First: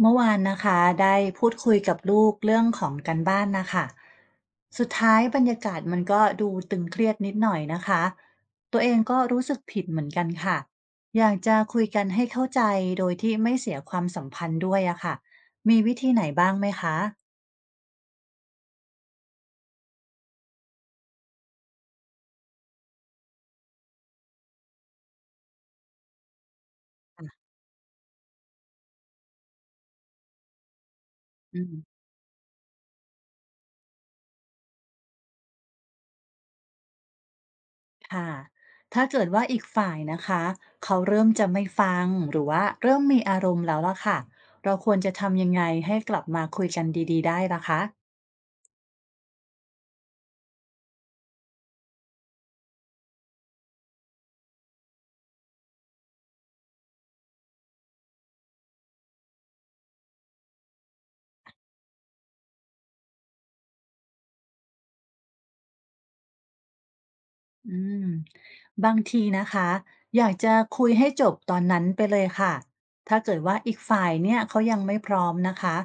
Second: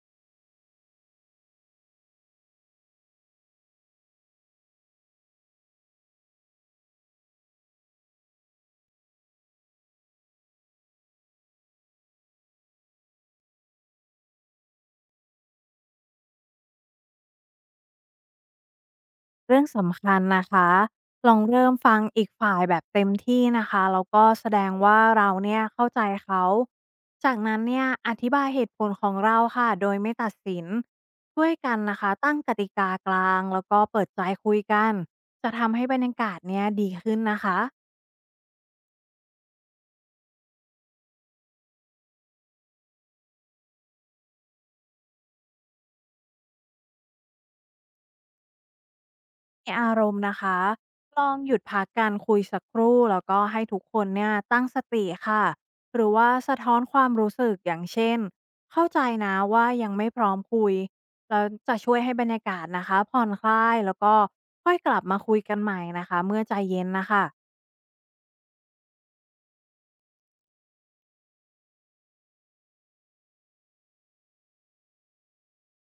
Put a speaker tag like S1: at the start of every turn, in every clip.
S1: เมื่อวานนะคะได้พูดคุยกับลูกเรื่องของการบ้านนะคะสุดท้ายบรรยากาศมันก็ดูตึงเครียดนิดหน่อยนะคะตัวเองก็รู้สึกผิดเหมือนกันค่ะอยากจะคุยกันให้เข้าใจโดยที่ไม่เสียความสัมพันธ์ด้วยอะค่ะมีวิธีไหนบ้างไหมคะ
S2: เรื่องสำคัญนะคะ ลองเริ่มฟังอีกฝ่ายแบบเต็มที่นะคะ แล้วก็แสดงว่าเราเนี่ยเข้าใจเขา จากนั้นเนี่ยอธิบายเหตุผลของเราค่ะ โดยไม่ตัดสิน ช่วย
S1: อื
S2: กัน
S1: ม
S2: นะคะ ตั้งกติกากลางแล้วก็เปิดใจคุยกัน จะทำให้บรรยากาศเนี่ยดีขึ้นนะคะ
S1: ค่ะถ้าเกิดว่าอีกฝ่ายนะคะเขาเริ่มจะไม่ฟังหรือว่าเริ่มมีอารมณ์แล้วล่ะค่ะเราควรจะทำยังไงให้กลับมาคุยกันดีๆได้ล่ะคะ
S2: ในอารมณ์นะคะลองหยุดพักการคุยสักครู่แล้วก็ให้ทุกคนเนี่ยตั้งสติค่ะหรือว่าสะท้อนความรู้สึกอย่างเช่นเข้าใจนะว่ายังไม่พร้อมคุยแล้วจะช่วยให้บรรยากาศนะคะผ่อนคลายแล้วก็ค่อยกลับมาคุยกันใหม่นะคะเมื่อใจเย็นนะคะ
S1: อืมบางทีนะคะอยากจะคุยให้จบตอนนั้นไปเลยค่ะ ถ้าเกิดว่าอีกฝ่ายเนี่ยเขายังไม่พร้อมนะคะ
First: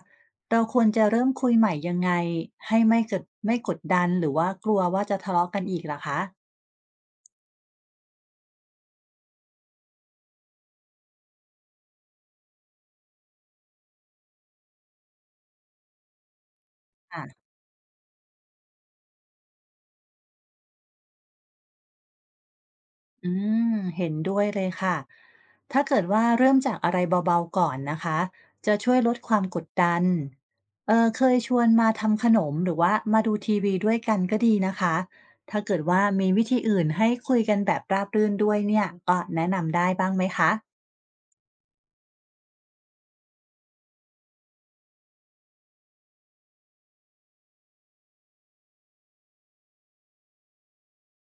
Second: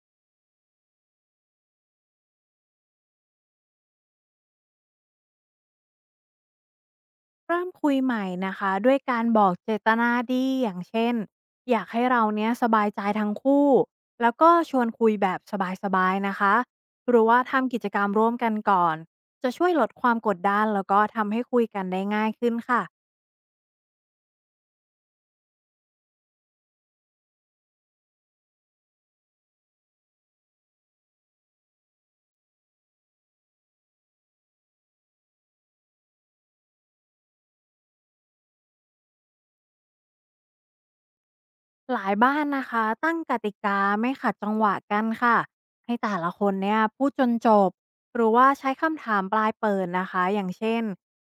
S1: เราควรจะเริ่มคุยใหม่ยังไงให้ไม่เกิดไม่กดดันหรือว่ากลัวว่าจะทะเลาะกันอีกล่ะคะ
S2: เริ่มคุยใหม่นะคะด้วยการบอกเจตนาดีอย่างเช่นอยากให้เราเนี้ยสบายใจทั้งคู่แล้วก็ชวนคุยแบบสบายๆนะคะหรือว่า
S1: ะ
S2: ทำกิจกรรมร่วมกันก่อนจะช่วยลดความกดดันแล้วก็ทำให้คุยกันได้ง่ายขึ้นค่ะ
S1: อืมเห็นด้วยเลยค่ะถ้าเกิดว่าเริ่มจากอะไรเบาๆก่อนนะคะ จะช่วยลดความกดดันเออเคยชวนมาทำขนมหรือว่ามาดูทีวีด้วยกันก็ดีนะคะ ถ้าเกิดว่ามีวิธีอื่นให้คุยกันแบบราบรื่นด้วยเนี่ยก็แนะนำได้บ้างไหมคะ
S2: หลายบ้านนะคะตั้งกติกาไม่ขัดจังหวะกันค่ะให้แต่ละคนเนี่ยพูดจนจบหรือว่าใช้คำถามปลายเปิดนะคะอย่างเช่น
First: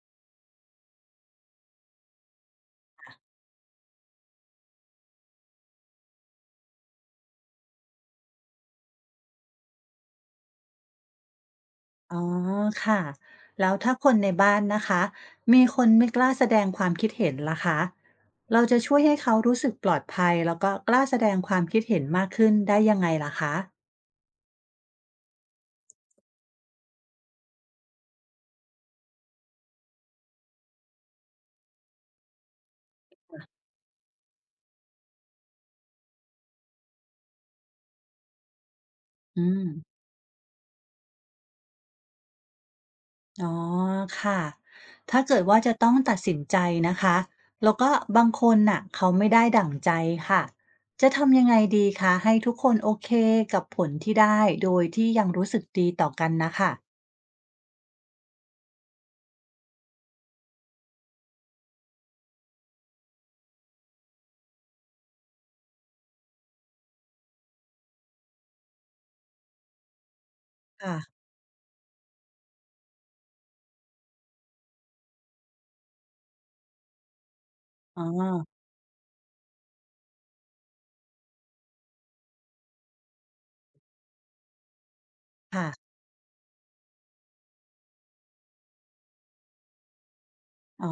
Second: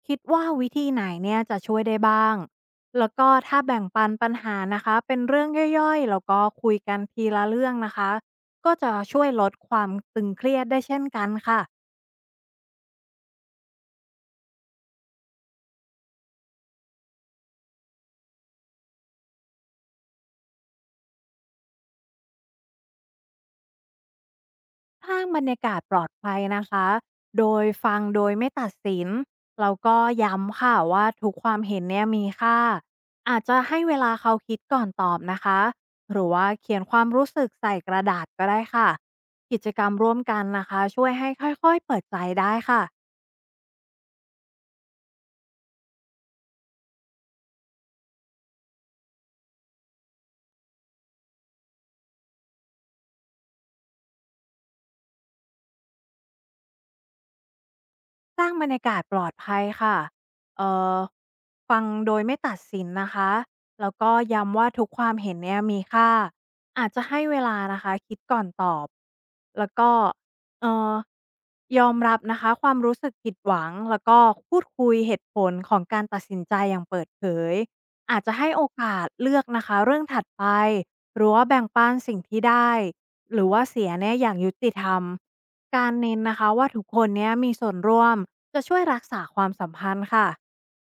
S2: คิดว่าวิธีไหนเนี่ยจะช่วยได้บ้างแล้วก็ถ้าแบ่งปันปัญหานะคะเป็นเรื่องย่อยๆแล้วก็คุยกันทีละเรื่องนะคะก็จะช่วยลดความตึงเครียดได้เช่นกันค่ะ
S1: อ๋อค่ะแล้วถ้าคนในบ้านนะคะมีคนไม่กล้าแสดงความคิดเห็นล่ะคะเราจะช่วยให้เขารู้สึกปลอดภัยแล้วก็กล้าแสดงความคิดเห็นมากขึ้นได้ยังไงล่ะคะ
S2: สร้างบรรยากาศปลอดภัยนะคะ โดยฟังโดยไม่ตัดสินแล้วก็ย้ำค่ะว่าทุกความเห็นเนี่ยมีค่าอาจจะให้เวลาเขาคิดก่อนตอบนะคะหรือว่าเขียนความรู้สึกใส่กระดาษก็ได้ค่ะ
S1: อื
S2: กิจกรรม
S1: ม
S2: ร่วมกันนะคะช่วยให้ค่อยๆเปิดใจได้ค่ะ
S1: อ๋อค่ะ ถ้าเกิดว่าจะต้องตัดสินใจนะคะ แล้วก็บางคนน่ะเขาไม่ได้ดั่งใจค่ะ จะทำยังไงดีคะให้ทุกคนโอเคกับผลที่ได้โดยที่ยังรู้สึกดีต่อกันนะค่ะ
S2: สร้างบรรยากาศปลอดภัยค่ะเอ่อฟังโดยไม่ตัดสินนะคะแล้วก็ย้ำว่าทุกความเห็นเนี่ยมีค่าอาจจะให้เวลานะคะคิดก่อนตอบแล้วก็เอ่อ
S1: ค่ะ
S2: ยอมรับนะคะความรู้สึกผิดหวังแล้วก็พูดคุยเหตุผลของการตัดสินใจอย่างเปิดเผย
S1: อ๋อ
S2: อาจจะให้โอกาสเลือกนะคะเรื่องถัดไปหรือว่าแบ่งปันสิ่งที่ได้หรือว่าเสียเนี่ยอย่างยุติธรรมกา
S1: ค่ะ
S2: รเน้นนะคะว่าทุกคนเนี้ยมีส่วนร่วม จะช่วยรักษาความสัมพันธ์ค่ะ
S1: อ๋อ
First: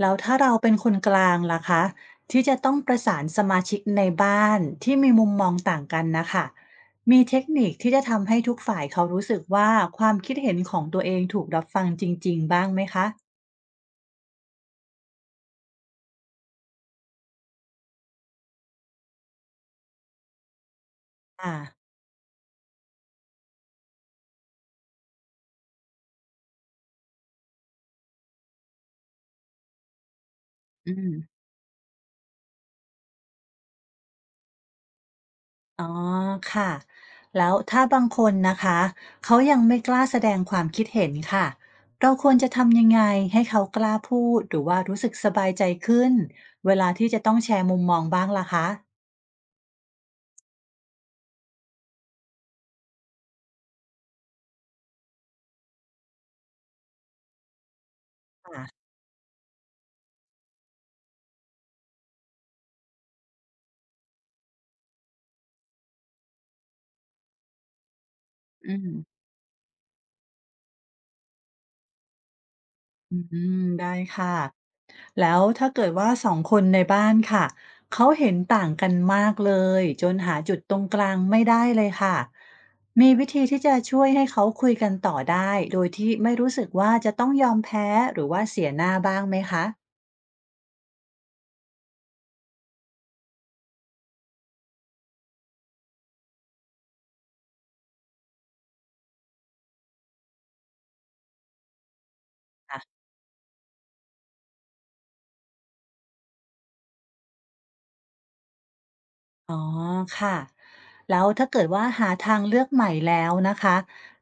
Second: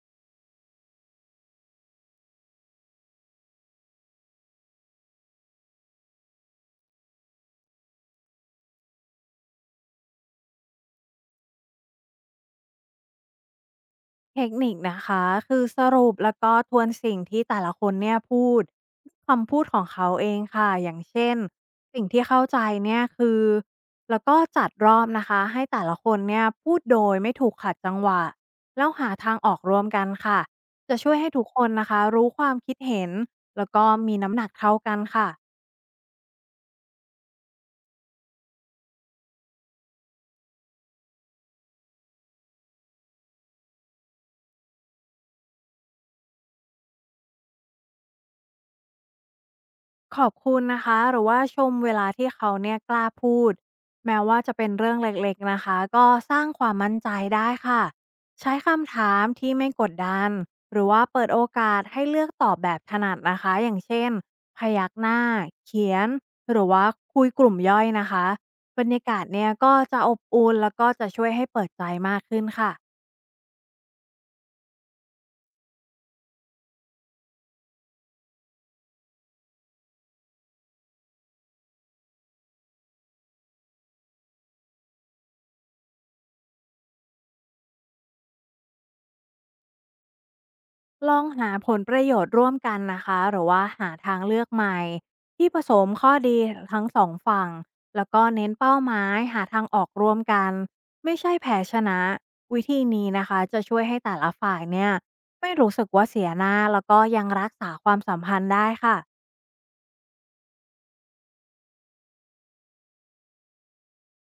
S1: แล้วถ้าเราเป็นคนกลางล่ะคะที่จะต้องประสานสมาชิกในบ้านที่มีมุมมองต่างกันนะคะมีเทคนิคที่จะทำให้ทุกฝ่ายเขารู้สึกว่าความคิดเห็นของตัวเองถูกรับฟังจริงๆบ้างไหมคะ
S2: เทคนิคนะคะคือสรุปแล้วก็ทวนสิ่งที่แต่ละคนเนี่ยพูดคำพูดของเขาเองค่ะอย่างเช่น
S1: ค่ะ
S2: สิ่งที่เข้าใจเนี่ยคือแล้วก็จัดรอบนะคะให้แต่ละคนเนี่ยพูดโดยไม่ถูกขัดจังหวะแล้วหาทางออกร่วมกันค่ะ
S1: อื
S2: จะ
S1: ม
S2: ช่วยให้ทุกคนนะคะรู้ความคิดเห็นแล้วก็มีน้ำหนักเท่ากันค่ะ
S1: อ๋อค่ะแล้วถ้าบางคนนะคะเขายังไม่กล้าแสดงความคิดเห็นค่ะเราควรจะทำยังไงให้เขากล้าพูดหรือว่ารู้สึกสบายใจขึ้นเวลาที่จะต้องแชร์มุมมองบ้างล่ะคะ
S2: ขอบคุณนะคะหรือว่าชมเวลาที่เขาเนี่ยกล้าพูดแม้ว่าจะเป็นเรื่องเล็กๆนะคะก็สร้างความมั่นใจได้ค่ะใช้คำถามที่ไม่กดดันหรือว่าเปิดโอกาสให้เลือกตอบแบบถนัดนะคะอย่างเช่นพยักหน้าเขียนหรือว่าคุยกลุ่มย่อยนะคะ
S1: อื
S2: บร
S1: ม
S2: รยากาศเนี่ยก็จะอบอุ่นแล้วก็จะช่วยให้เปิดใจมากขึ้นค่ะ
S1: อืมได้ค่ะแล้วถ้าเกิดว่าสองคนในบ้านค่ะเขาเห็นต่างกันมากเลยจนหาจุดตรงกลางไม่ได้เลยค่ะมีวิธีที่จะช่วยให้เขาคุยกันต่อได้โดยที่ไม่รู้สึกว่าจะต้องยอมแพ้หรือว่าเสียหน้าบ้างไหมคะ
S2: ลองหาผลประโยชน์ร่วมกันนะคะหรือว่าหาทางเลือกใหม่ที่ผสมข้อดีทั้งสองฝั่งแล้วก็เน้นเป้าหมายหาทางออกร่วมกันไม่ใช่แพ้ชนะวิธีนี้นะคะจะช่วยให้แต่ละฝ่ายเนี่ยไม่รู้สึกว่าเสียหน้าแล้วก็ยังรักษาความสัมพันธ์ได้ค่ะ
S1: อ๋อค่ะแล้วถ้าเกิดว่าหาทางเลือกใหม่แล้วนะคะ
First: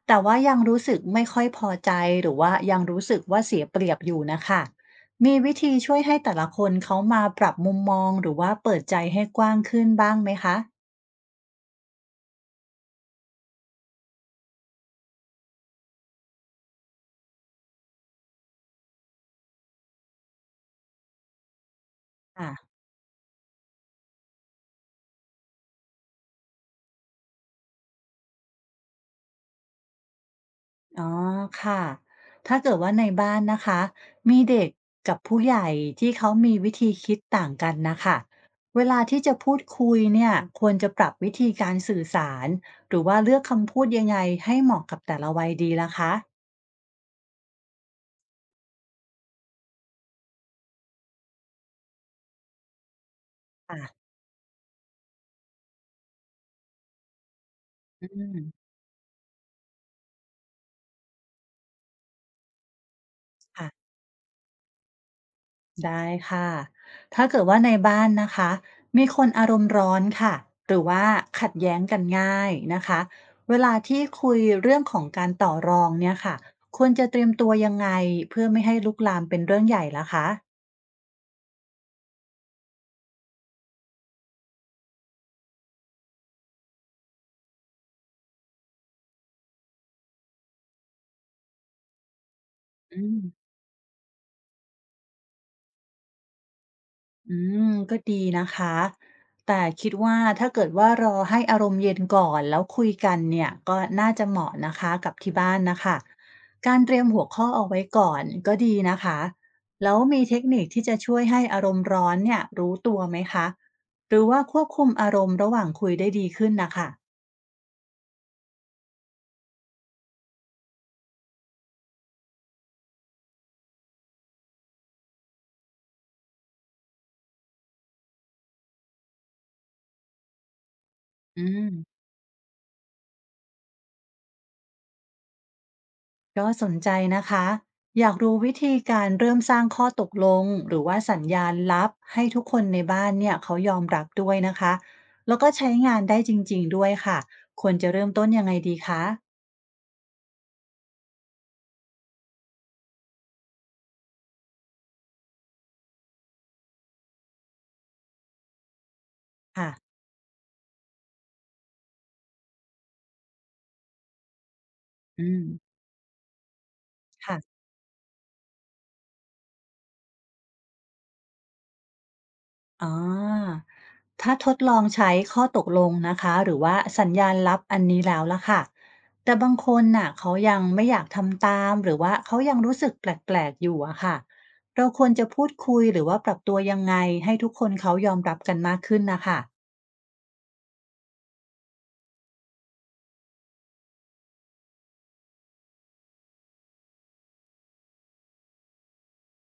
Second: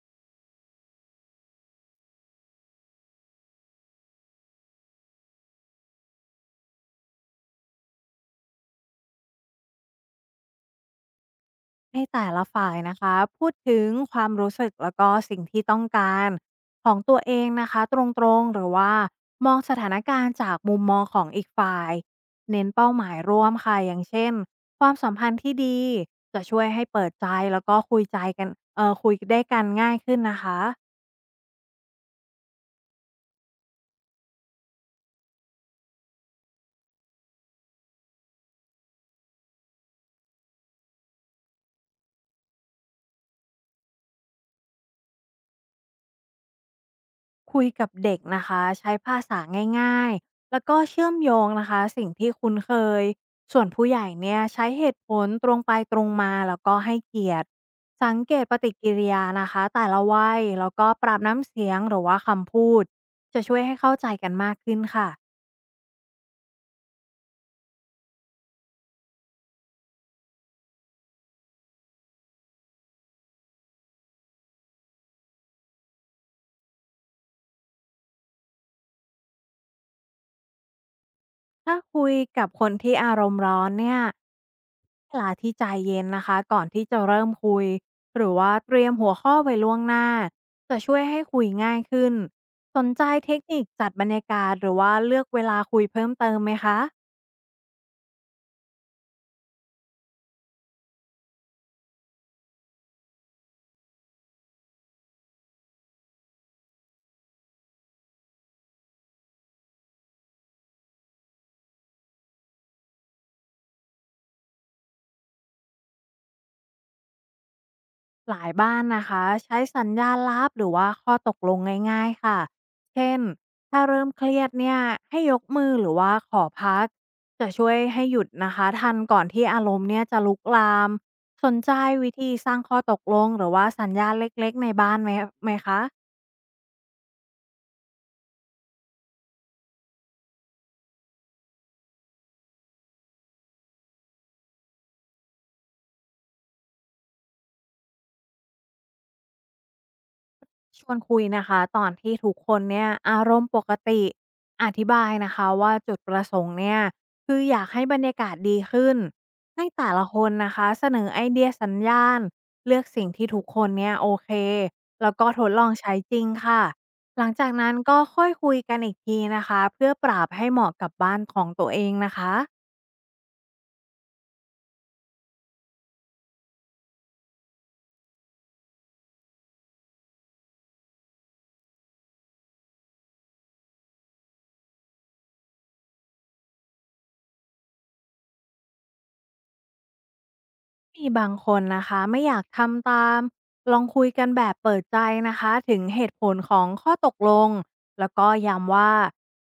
S1: แต่ว่ายังรู้สึกไม่ค่อยพอใจหรือว่ายังรู้สึกว่าเสียเปรียบอยู่นะคะมีวิธีช่วยให้แต่ละคนเขามาปรับมุมมองหรือว่าเปิดใจให้กว้างขึ้นบ้างไหมคะ
S2: ให้แต่ละฝ่ายนะคะพูดถึงความรู้สึกแล้วก็สิ่งที่ต้องการของตัวเองนะคะตรงๆหรือว่ามองสถานการณ์จากมุมมองของอีกฝ่ายเน้น
S1: ่ะ
S2: เป้าหมายร่วมค่ะอย่างเช่นความสัมพันธ์ที่ดีจะช่วยให้เปิดใจแล้วก็คุยใจกันเออคุยได้กันง่ายขึ้นนะคะ
S1: อ๋อค่ะ ถ้าเกิดว่าในบ้านนะคะมีเด็กกับผู้ใหญ่ที่เขามีวิธีคิดต่างกันนะคะเวลาที่จะพูดคุยเนี่ยควรจะปรับวิธีการสื่อสารหรือว่าเลือกคำพูดยังไงให้เหมาะกับแต่ละวัยดีล่ะคะ
S2: คุยกับเด็กนะคะใช้ภาษาง่ายๆแล้วก็เชื่อมโยงนะคะสิ่งที่คุ้นเคยส่วน
S1: อ่ะ
S2: ผู้ใหญ่เนี่ยใช้เหตุผลตรงไปตรงมาแล้วก็ให้เกียรติ
S1: อื
S2: สังเกตป
S1: ม
S2: ฏิกิริยานะคะแต่ละวัยแล้วก็ปรับน้ำเสียงหรือว่าคำพูดจะช่วย
S1: ค่ะ
S2: ให้เข้าใจกันมากขึ้นค่ะ
S1: ได้ค่ะ ถ้าเกิดว่าในบ้านนะคะมีคนอารมณ์ร้อนค่ะหรือว่าขัดแย้งกันง่ายนะคะเวลาที่คุยเรื่องของการต่อรองเนี่ยค่ะควรจะเตรียมตัวยังไงเพื่อไม่ให้ลุกลามเป็นเรื่องใหญ่ล่ะคะ
S2: ถ้าคุยกับคนที่อารมณ์ร้อนเนี่ยเวลาที่ใจเย็นนะคะก่อนที่จะเริ่มคุยหรือว่าเตรียมหัวข้อไว้ล่วงหน้าจะช่วยให้คุยง่ายขึ้นสนใจ
S1: อืม
S2: เทคนิคจัดบรรยากาศหรือว่าเลือกเวลาคุยเพิ่มเติมไหมคะ
S1: อืมก็ดีนะคะแต่คิดว่าถ้าเกิดว่ารอให้อารมณ์เย็นก่อนแล้วคุยกันเนี่ยก็น่าจะเหมาะนะคะกับที่บ้านนะคะการเตรียมหัวข้อเอาไว้ก่อนก็ดีนะคะแล้วมีเทคนิคที่จะช่วยให้อารมณ์ร้อนเนี่ยรู้ตัวไหมคะหรือว่าควบคุมอารมณ์ระหว่างคุยได้ดีขึ้นนะคะ
S2: หลายบ้านนะคะใช้สัญญาณลับหรือว่าข้อตกลงง่ายๆค่ะเช่นถ้าเริ่มเครียดเนี่ยให้ยกมือหรือว่าขอพักจะช่วยให้หยุดนะคะทันก่อนที่อารมณ์เนี่ยจะลุกลาม
S1: อื
S2: สนใจ
S1: ม
S2: วิธีสร้างข้อตกลงหรือว่าสัญญาณเล็กๆในบ้านไหมคะ
S1: ก็สนใจนะคะอยากรู้วิธีการเริ่มสร้างข้อตกลงหรือว่าสัญญาณลับให้ทุกคนในบ้านเนี่ยเขายอมรับด้วยนะคะแล้วก็ใช้งานได้จริงๆด้วยค่ะควรจะเริ่มต้นยังไงดีคะ
S2: ชวนคุยนะคะตอนที่ทุกคนเนี่ยอารมณ์ปกติอธิบายนะคะว่าจุดประสงค์เนี่ยคืออยากให้บรรยากาศดีขึ้นให้แต่
S1: ค่ะ
S2: ละคนนะคะเสนอไอเดียสัญญาณเลือกสิ่งที่ทุกคนเนี่ยโอเคแล้วก็
S1: อื
S2: ท
S1: ม
S2: ดลองใช้จริงค่ะหลัง
S1: ค่ะ
S2: จากนั้นก็ค่อยคุยกันอีกทีนะคะเพื่อปรับให้เหมาะกับบ้านของตัวเองนะคะ
S1: อ๋อ ถ้าทดลองใช้ข้อตกลงนะคะหรือว่าสัญญาณลับอันนี้แล้วล่ะค่ะแต่บางคนน่ะเขายังไม่อยากทำตามหรือว่าเขายังรู้สึกแปลกๆอยู่อะค่ะเราควรจะพูดคุยหรือว่าปรับตัวยังไงให้ทุกคนเขายอมรับกันมากขึ้นนะคะ
S2: มีบางคนนะคะไม่อยากทำตามลองคุยกันแบบเปิดใจนะคะถึงเหตุผลของข้อตกลงแล้วก็ย้ำว่า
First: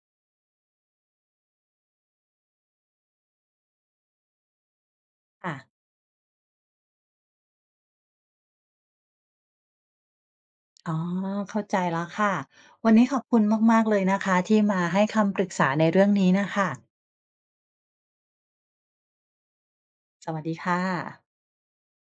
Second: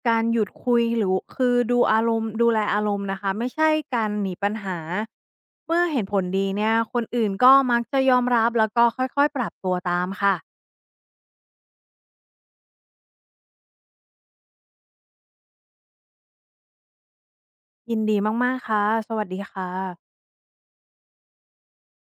S2: การหยุดคุยหรือคือดูอารมณ์ดูแลอารมณ์นะคะไม่ใช่การหนีปัญหา
S1: อ่ะ
S2: เมื่อเห็นผลดีเนี่ยคนอื่นก็มักจะยอมรับแล้วก็ค่อยๆปรับตัวตามค่ะ
S1: อ๋อเข้าใจแล้วค่ะวันนี้ขอบคุณมากๆเลยนะคะที่มาให้คำปรึกษาในเรื่องนี้นะคะ
S2: ยินดีมากๆค่ะสวัสดีค่ะ
S1: สวัสดีค่ะ